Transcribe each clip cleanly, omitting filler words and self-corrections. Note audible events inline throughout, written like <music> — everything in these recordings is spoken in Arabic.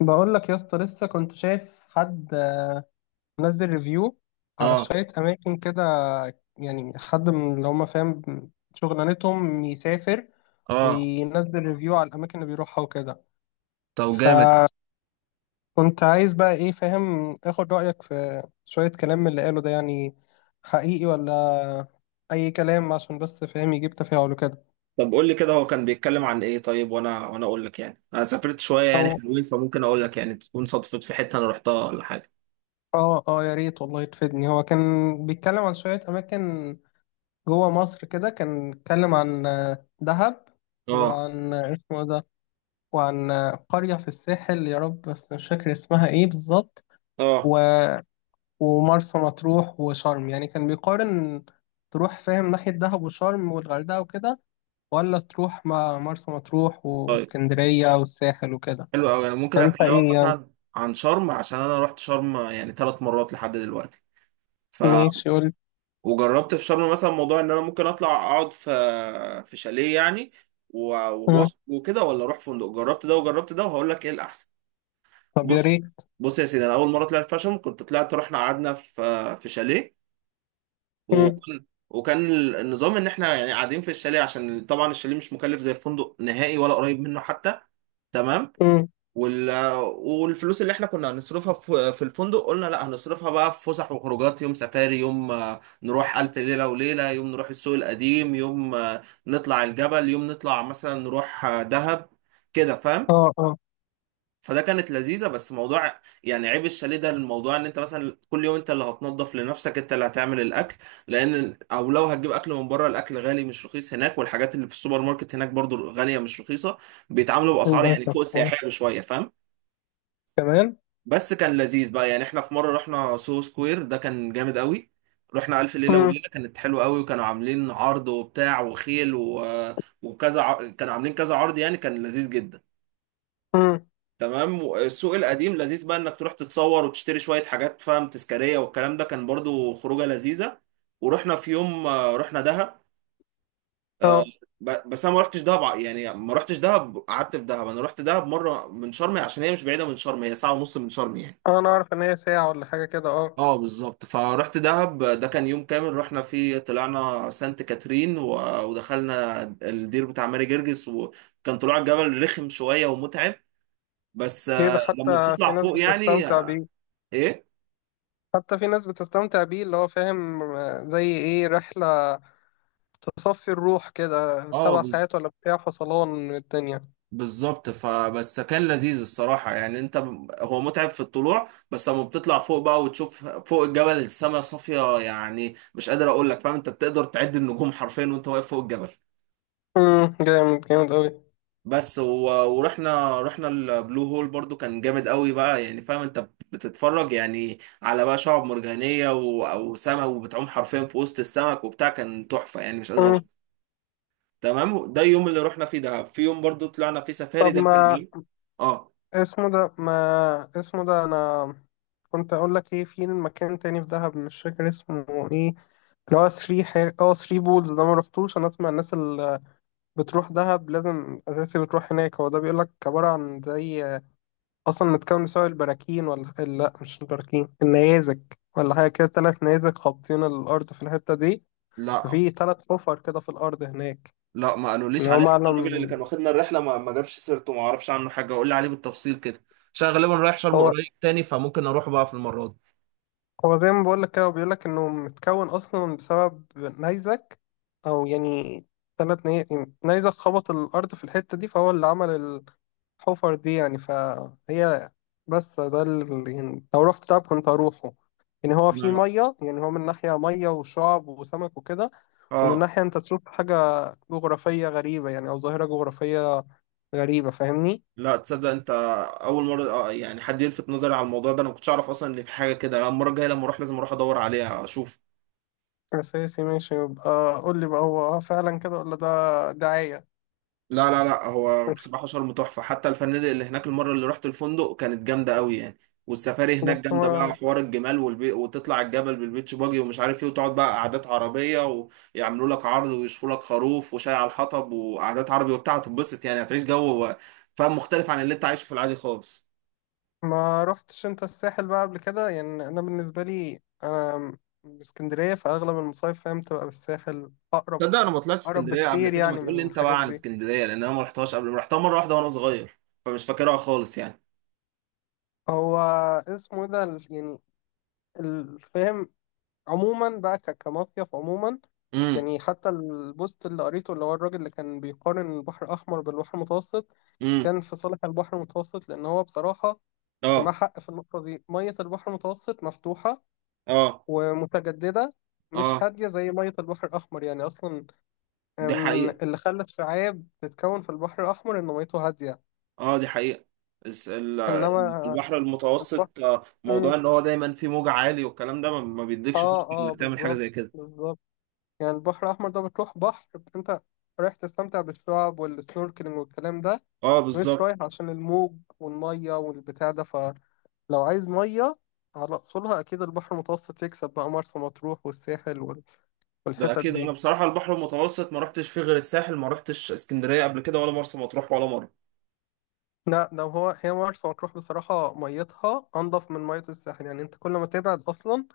بقول لك يا اسطى لسه كنت شايف حد منزل ريفيو على اه. شوية أماكن كده. يعني حد من اللي هم فاهم شغلانتهم يسافر اه. وينزل ريفيو على الأماكن اللي بيروحها وكده. طب جامد. فكنت عايز بقى إيه فاهم آخد رأيك في شوية كلام من اللي قاله ده، يعني حقيقي ولا أي كلام عشان بس فاهم يجيب تفاعل وكده. طب قول لي كده، هو كان بيتكلم عن ايه؟ طيب وانا اقول لك، يعني انا سافرت شويه يعني أو حلوين، فممكن اقول لك يعني تكون صدفت في حته انا رحتها ولا حاجه. آه آه، يا ريت والله تفيدني. هو كان بيتكلم عن شوية أماكن جوه مصر كده، كان اتكلم عن دهب، اه. وعن اسمه إيه ده، وعن قرية في الساحل، يا رب بس مش فاكر اسمها ايه بالظبط. اه. و- ومرسى مطروح وشرم. يعني كان بيقارن تروح فاهم ناحية دهب وشرم والغردقة وكده، ولا تروح مع مرسى مطروح طيب واسكندرية والساحل وكده. حلو قوي، انا ممكن فانت اكلمك ايه يعني؟ مثلا عن شرم، عشان انا رحت شرم يعني 3 مرات لحد دلوقتي. ف ماشي، قول. وجربت في شرم مثلا موضوع ان انا ممكن اطلع اقعد في شاليه يعني و... و- مم. وكده، ولا اروح فندق، جربت ده وجربت ده وهقول لك ايه الاحسن. طب يا بص، ريت. بص يا سيدي، انا اول مره طلعت فاشن، كنت طلعت، رحنا قعدنا في شاليه. مم. وكان وكان النظام ان احنا يعني قاعدين في الشاليه، عشان طبعا الشاليه مش مكلف زي الفندق نهائي ولا قريب منه حتى. تمام. مم. وال والفلوس اللي احنا كنا هنصرفها في الفندق، قلنا لا هنصرفها بقى في فسح وخروجات. يوم سفاري، يوم نروح ألف ليلة وليلة، يوم نروح السوق القديم، يوم نطلع الجبل، يوم نطلع مثلا نروح دهب. كده فاهم؟ اه اه. فده كانت لذيذة بس، موضوع يعني عيب الشاليه ده، الموضوع ان انت مثلا كل يوم انت اللي هتنظف لنفسك، انت اللي هتعمل الاكل، لان او لو هتجيب اكل من بره، الاكل غالي مش رخيص هناك، والحاجات اللي في السوبر ماركت هناك برضو غالية مش رخيصة. بيتعاملوا باسعار يعني للأسف فوق آه. السياحية بشوية، فاهم؟ كمان. بس كان لذيذ بقى، يعني احنا في مرة رحنا سوهو سكوير، ده كان جامد قوي. رحنا ألف ليلة مم. وليلة، كانت حلوة قوي، وكانوا عاملين عرض وبتاع وخيل كانوا عاملين كذا عرض، يعني كان لذيذ جدا. مم. تمام. السوق القديم لذيذ بقى انك تروح تتصور وتشتري شوية حاجات، فاهم، تذكارية، والكلام ده كان برضو خروجة لذيذة. ورحنا في يوم رحنا دهب. آه، اه بس انا ما رحتش دهب، يعني ما رحتش دهب قعدت في دهب، انا رحت دهب مرة من شرم، عشان هي مش بعيدة من شرم، هي ساعة ونص من شرم يعني. اه، انا اعرف ان هي ساعة ولا حاجة كده، اه. اه بالظبط. فرحت دهب، ده كان يوم كامل رحنا فيه، طلعنا سانت كاترين و- ودخلنا الدير بتاع ماري جرجس، وكان طلوع الجبل رخم شوية ومتعب. بس ليه ده، لما حتى في بتطلع ناس فوق يعني، بتستمتع بيه. ايه. حتى في ناس بتستمتع بيه، اللي هو فاهم زي ايه، رحلة تصفي الروح كده اه سبع ساعات ولا بتاع، فصلان من الدنيا. بالظبط. فبس كان لذيذ الصراحة، يعني انت هو متعب في الطلوع، بس لما بتطلع فوق بقى وتشوف فوق الجبل السماء صافية، يعني مش قادر اقول لك، فاهم، انت بتقدر تعد النجوم حرفيا وانت واقف فوق الجبل. جامد جامد اوي. بس ورحنا البلو هول، برضو كان جامد قوي بقى، يعني فاهم انت بتتفرج يعني على بقى شعب مرجانية وسمك، وبتعوم حرفيا في وسط السمك وبتاع، كان تحفة يعني مش قادر امم. اوصف. تمام. ده اليوم اللي رحنا فيه دهب. في يوم برضو طلعنا فيه سفاري، طب، ده كان ما جميل. اه. اسمه ده ما اسمه ده انا كنت اقول لك ايه، في مكان تاني في دهب مش فاكر اسمه ايه، اللي هو ثري حاجة، ثري بولز ده، ما رحتوش. انا اسمع الناس اللي بتروح دهب لازم اساسي بتروح هناك. هو ده بيقول لك عبارة عن زي، اصلا متكون بسبب البراكين، ولا لا مش البراكين، النيازك ولا حاجه كده، ثلاث نيازك خابطين الارض في الحته دي، لا، ففي ثلاث حفر كده في الارض هناك. لا، ما قالوليش يعني هو عليه، حتى الراجل اللي معلم. كان واخدنا الرحله ما جابش سيرته، ما اعرفش عنه حاجه. قول لي عليه بالتفصيل كده، عشان أنا غالبا رايح شرم هو قريب تاني، فممكن اروح بقى في المره دي. هو زي ما بقول لك كده، بيقول لك انه متكون اصلا بسبب نيزك، او يعني ثلاث نيازك خبط الارض في الحته دي، فهو اللي عمل حفر دي يعني، فهي، بس ده يعني لو رحت دهب كنت هروحه. يعني هو في نعم. مية، يعني هو من ناحية مية وشعب وسمك وكده، ومن اه. ناحية أنت تشوف حاجة جغرافية غريبة، يعني أو ظاهرة جغرافية غريبة، فاهمني؟ لا تصدق انت، اول مره يعني حد يلفت نظري على الموضوع ده، انا ما كنتش اعرف اصلا ان في حاجه كده. أنا المره الجايه لما اروح لازم اروح ادور عليها اشوف. أساسي، ماشي، يبقى قول لي بقى هو فعلا كده ولا ده دعاية. لا، لا، لا، هو بصراحة شرم تحفة، حتى الفنادق اللي هناك، المرة اللي رحت الفندق كانت جامدة قوي يعني. والسفاري هناك بس جامدة بقى، ما حوار الجمال وتطلع الجبل بالبيتش باجي ومش عارف ايه، وتقعد بقى قعدات عربية، ويعملوا لك عرض ويشوفوا لك خروف وشاي على الحطب وقعدات عربي وبتاع، هتتبسط يعني، هتعيش جو، فاهم، مختلف عن اللي انت عايشه في العادي خالص. ما رحتش أنت الساحل بقى قبل كده. يعني أنا بالنسبة لي أنا من اسكندرية، فأغلب المصايف فاهم تبقى بالساحل أقرب. تصدق انا ما طلعتش أقرب اسكندرية قبل بكتير كده، ما يعني تقول لي من انت الحاجات بقى عن دي. اسكندرية، لان انا ما رحتهاش قبل، رحتها مرة واحدة وانا صغير، فمش فاكرها خالص يعني. هو اسمه إيه ده يعني الفهم عموما بقى كمصيف عموما. امم. يعني حتى البوست اللي قريته، اللي هو الراجل اللي كان بيقارن البحر الأحمر بالبحر المتوسط، امم. كان في صالح البحر المتوسط، لأن هو بصراحة، ومع اه. حق في النقطة دي، مية البحر المتوسط مفتوحة اه. ومتجددة، مش اه هادية زي مية البحر الأحمر يعني. أصلا دي حقيقة. اللي خلى الشعاب تتكون في البحر الأحمر إن ميته هادية. اه دي حقيقة. الس- ال- إنما البحر البحر، المتوسط، موضوع ان هو دايما فيه موج عالي والكلام ده ما بيديكش فرصة اه اه انك تعمل حاجة زي بالظبط كده. بالظبط. يعني البحر الأحمر ده بتروح بحر، بس أنت رايح تستمتع بالشعاب والسنوركلينج والكلام ده، اه مش بالظبط. رايح عشان الموج والمية والبتاع ده. فلو عايز مية على أصولها، أكيد البحر المتوسط يكسب، بقى مرسى مطروح والساحل ده والحتت اكيد، انا دي. بصراحة البحر المتوسط ما رحتش فيه غير الساحل، ما رحتش اسكندرية قبل كده ولا مرسى مطروح ولا مرة. لا ده هي مرسى مطروح بصراحة ميتها أنضف من مية الساحل. يعني أنت كل ما تبعد أصلا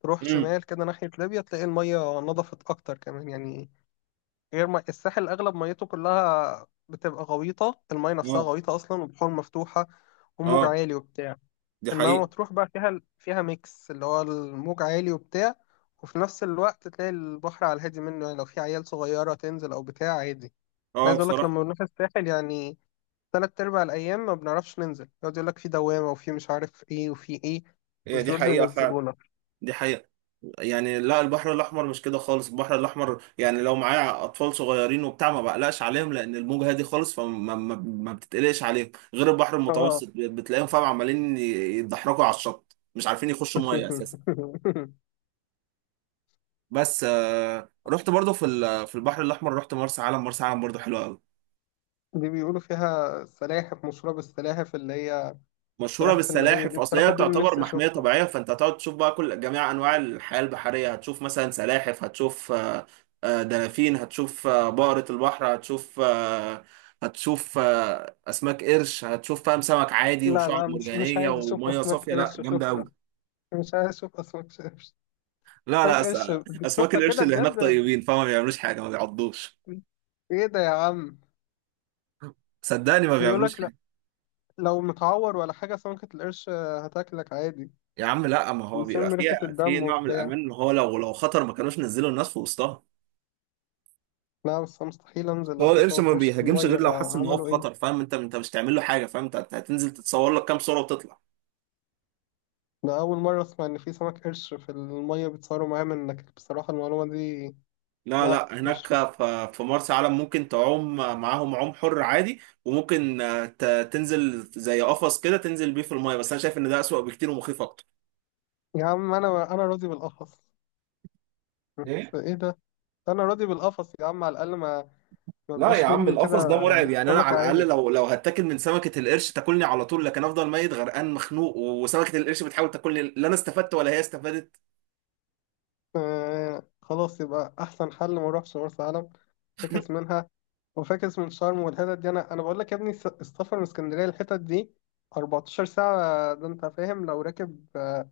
تروح امم. شمال كده ناحية ليبيا تلاقي المية نضفت أكتر كمان يعني. غير ما الساحل اغلب ميته كلها بتبقى غويطه، المايه نفسها اه. غويطه اصلا، وبحور مفتوحه وموج اه عالي وبتاع. دي انما حقيقة. مطروح بقى فيها ميكس، اللي هو الموج عالي وبتاع، وفي نفس الوقت تلاقي البحر على الهادي منه، يعني لو في عيال صغيره تنزل او بتاع عادي. أنا اه عايز اقول لك بصراحة لما بنروح الساحل يعني تلات ارباع الايام ما بنعرفش ننزل، يقعد يقول لك في دوامه وفي مش عارف ايه وفي ايه، هي مش دي برضه حقيقة فعلا. ينزلونا. دي حقيقة. يعني لا، البحر الاحمر مش كده خالص، البحر الاحمر يعني لو معايا اطفال صغيرين وبتاع ما بقلقش عليهم، لان الموجه هادي خالص، فما ما, ما بتتقلقش عليهم، غير البحر اه. المتوسط بتلاقيهم، فاهم، عمالين يتدحرجوا على الشط، مش عارفين يخشوا ميه اساسا. <laughs> بس رحت برضو في البحر الاحمر، رحت مرسى علم. مرسى علم برضو حلوه قوي، دي بيقولوا فيها سلاحف، مشهوره بالسلاحف اللي هي. مشهوره صراحة فيلمائية دي، بالسلاحف، اصل بصراحة هي دي اللي تعتبر نفسي محميه أشوفها. طبيعيه، فانت هتقعد تشوف بقى كل جميع انواع الحياه البحريه، هتشوف مثلا سلاحف، هتشوف دلافين، هتشوف بقره البحر، هتشوف هتشوف اسماك قرش، هتشوف فاهم سمك عادي لا وشعب لا، مش مش مرجانيه عايز أشوف وميه أسماك صافيه، لا قرش، جامده شكرا. قوي. مش عايز أشوف أسماك قرش. لا، لا، أسماك قرش اسماك بتشوفها القرش كده اللي هناك بجد؟ طيبين، فما بيعملوش حاجه، ما بيعضوش. إيه ده يا عم؟ صدقني ما بيقول بيعملوش لك لا، حاجه. لو متعور ولا حاجة سمكة القرش هتاكلك عادي. يا عم لا، ما هو بيبقى بيشم ريحة فيها في الدم نوع من وبتاع. الامان، ان هو لو خطر ما كانوش نزلوا الناس في وسطها. لا بس أنا مستحيل أنزل لو هو في القرش سمك ما قرش في بيهاجمش المية، غير لو لو حس ان هو في عملوا إيه. خطر، فاهم، انت مش تعمل له حاجه، فاهم، انت هتنزل تتصور لك كام صوره وتطلع. ده أول مرة أسمع إن في سمك قرش في المية بيتصوروا معاه، منك بصراحة المعلومة دي. لا، لا لا، هناك مش. في مرسى علم ممكن تعوم معاهم عوم حر عادي، وممكن تنزل زي قفص كده، تنزل بيه في المايه، بس انا شايف ان ده اسوأ بكتير ومخيف اكتر. يا عم أنا أنا راضي بالقفص، بس ايه. إيه ده. انا راضي بالقفص يا عم، على الاقل ما ما لا يا بقاش عم، مني كده. القفص ده مرعب، يعني انا للسمكة على الاقل عدل. لو هتاكل من سمكه القرش تاكلني على طول، لكن افضل ميت غرقان مخنوق وسمكه القرش بتحاول تاكلني، لا انا استفدت ولا هي استفادت. آه خلاص، يبقى احسن حل ما اروحش مرسى علم. فاكس منها، وفاكس من شرم والحتت دي. انا بقول لك يا ابني السفر من اسكندريه للحتت دي 14 ساعه، ده انت فاهم لو راكب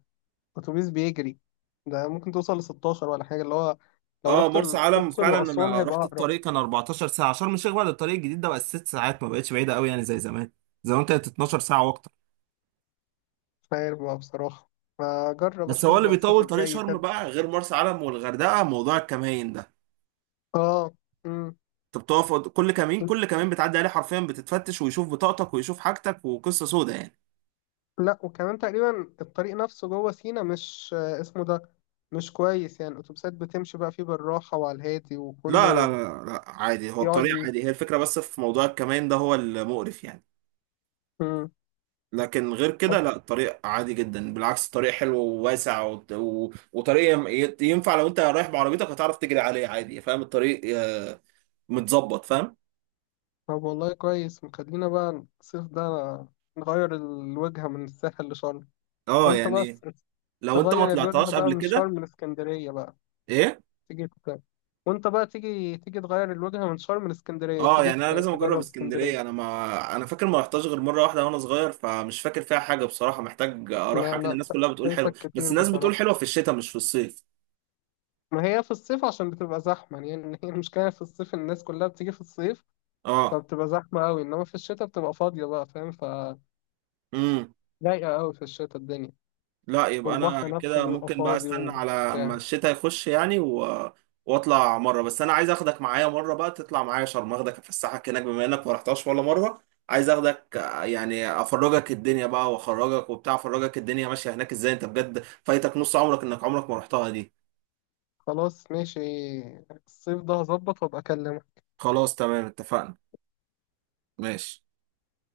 اتوبيس بيجري ده ممكن توصل ل 16 ولا حاجه، اللي هو لو اه رحت مرسى علم الاقصر فعلا، واسوان انا هيبقى رحت اقرب. الطريق كان 14 ساعه، شرم الشيخ بعد الطريق الجديد ده بقى 6 ساعات، ما بقتش بعيده قوي يعني زي زمان. زمان كانت 12 ساعه واكتر. مش عارف بقى بصراحه، فجرب بس هو اشوف اللي بقى الصيف بيطول طريق الجاي شرم كده. بقى غير مرسى علم والغردقه موضوع الكمين ده، اه. امم. انت بتقف كل كمين، كل كمين بتعدي عليه حرفيا بتتفتش، ويشوف بطاقتك ويشوف حاجتك، وقصه سودة يعني. لا، وكمان تقريبا الطريق نفسه جوه سينا مش اسمه ده، مش كويس يعني، الأتوبيسات بتمشي بقى فيه بالراحة وعلى الهادي لا، لا، وكله. لا، لا، عادي، هو يقعد الطريق ي- عادي، هي الفكره بس في موضوع الكمين ده هو المقرف يعني. مم. لكن غير طب كده لا، الطريق عادي جدا، بالعكس، الطريق حلو وواسع وت- و... وطريق ينفع لو انت رايح بعربيتك، هتعرف تجري عليه عادي، فاهم، الطريق متظبط. فاهم؟ طب والله كويس مخلينا بقى الصيف ده نغير الوجهة من الساحل لشرم. اه وانت يعني، بس لو انت ما تغير الوجهة طلعتهاش بقى قبل من كده. شرم لإسكندرية بقى، ايه. تيجي ت... وانت بقى تيجي تغير الوجهة من شرم لإسكندرية، اه تيجي يعني انا لازم اجرب تجرب اسكندرية. اسكندريه، انا فاكر ما رحتهاش غير مره واحده وانا صغير، فمش فاكر فيها حاجه بصراحه، محتاج لا اروحها كده، لا، الناس كلها بتقول حلو، فايتك بس كتير الناس بتقول بصراحة. حلوه في الشتاء مش في الصيف. ما هي في الصيف عشان بتبقى زحمة، يعني هي <laughs> المشكلة في الصيف إن الناس كلها بتيجي في الصيف، اه. فبتبقى زحمة أوي، إنما في الشتاء بتبقى فاضية بقى فاهم. امم. ضايقة أوي في الشتاء الدنيا. لا، يبقى انا والبحر نفسه كده بيبقى ممكن بقى فاضي استنى على اما وبتاع. الشتاء يخش يعني واطلع مره، بس انا عايز اخدك معايا مره بقى، تطلع معايا شرم، اخدك افسحك هناك بما انك ما رحتهاش ولا مره. عايز اخدك يعني افرجك الدنيا بقى واخرجك وبتاع، افرجك الدنيا ماشيه هناك ازاي، انت بجد فايتك نص عمرك انك عمرك ما رحتها دي. خلاص ماشي، الصيف ده هظبط وأبقى أكلمك. خلاص تمام. اتفقنا. ماشي.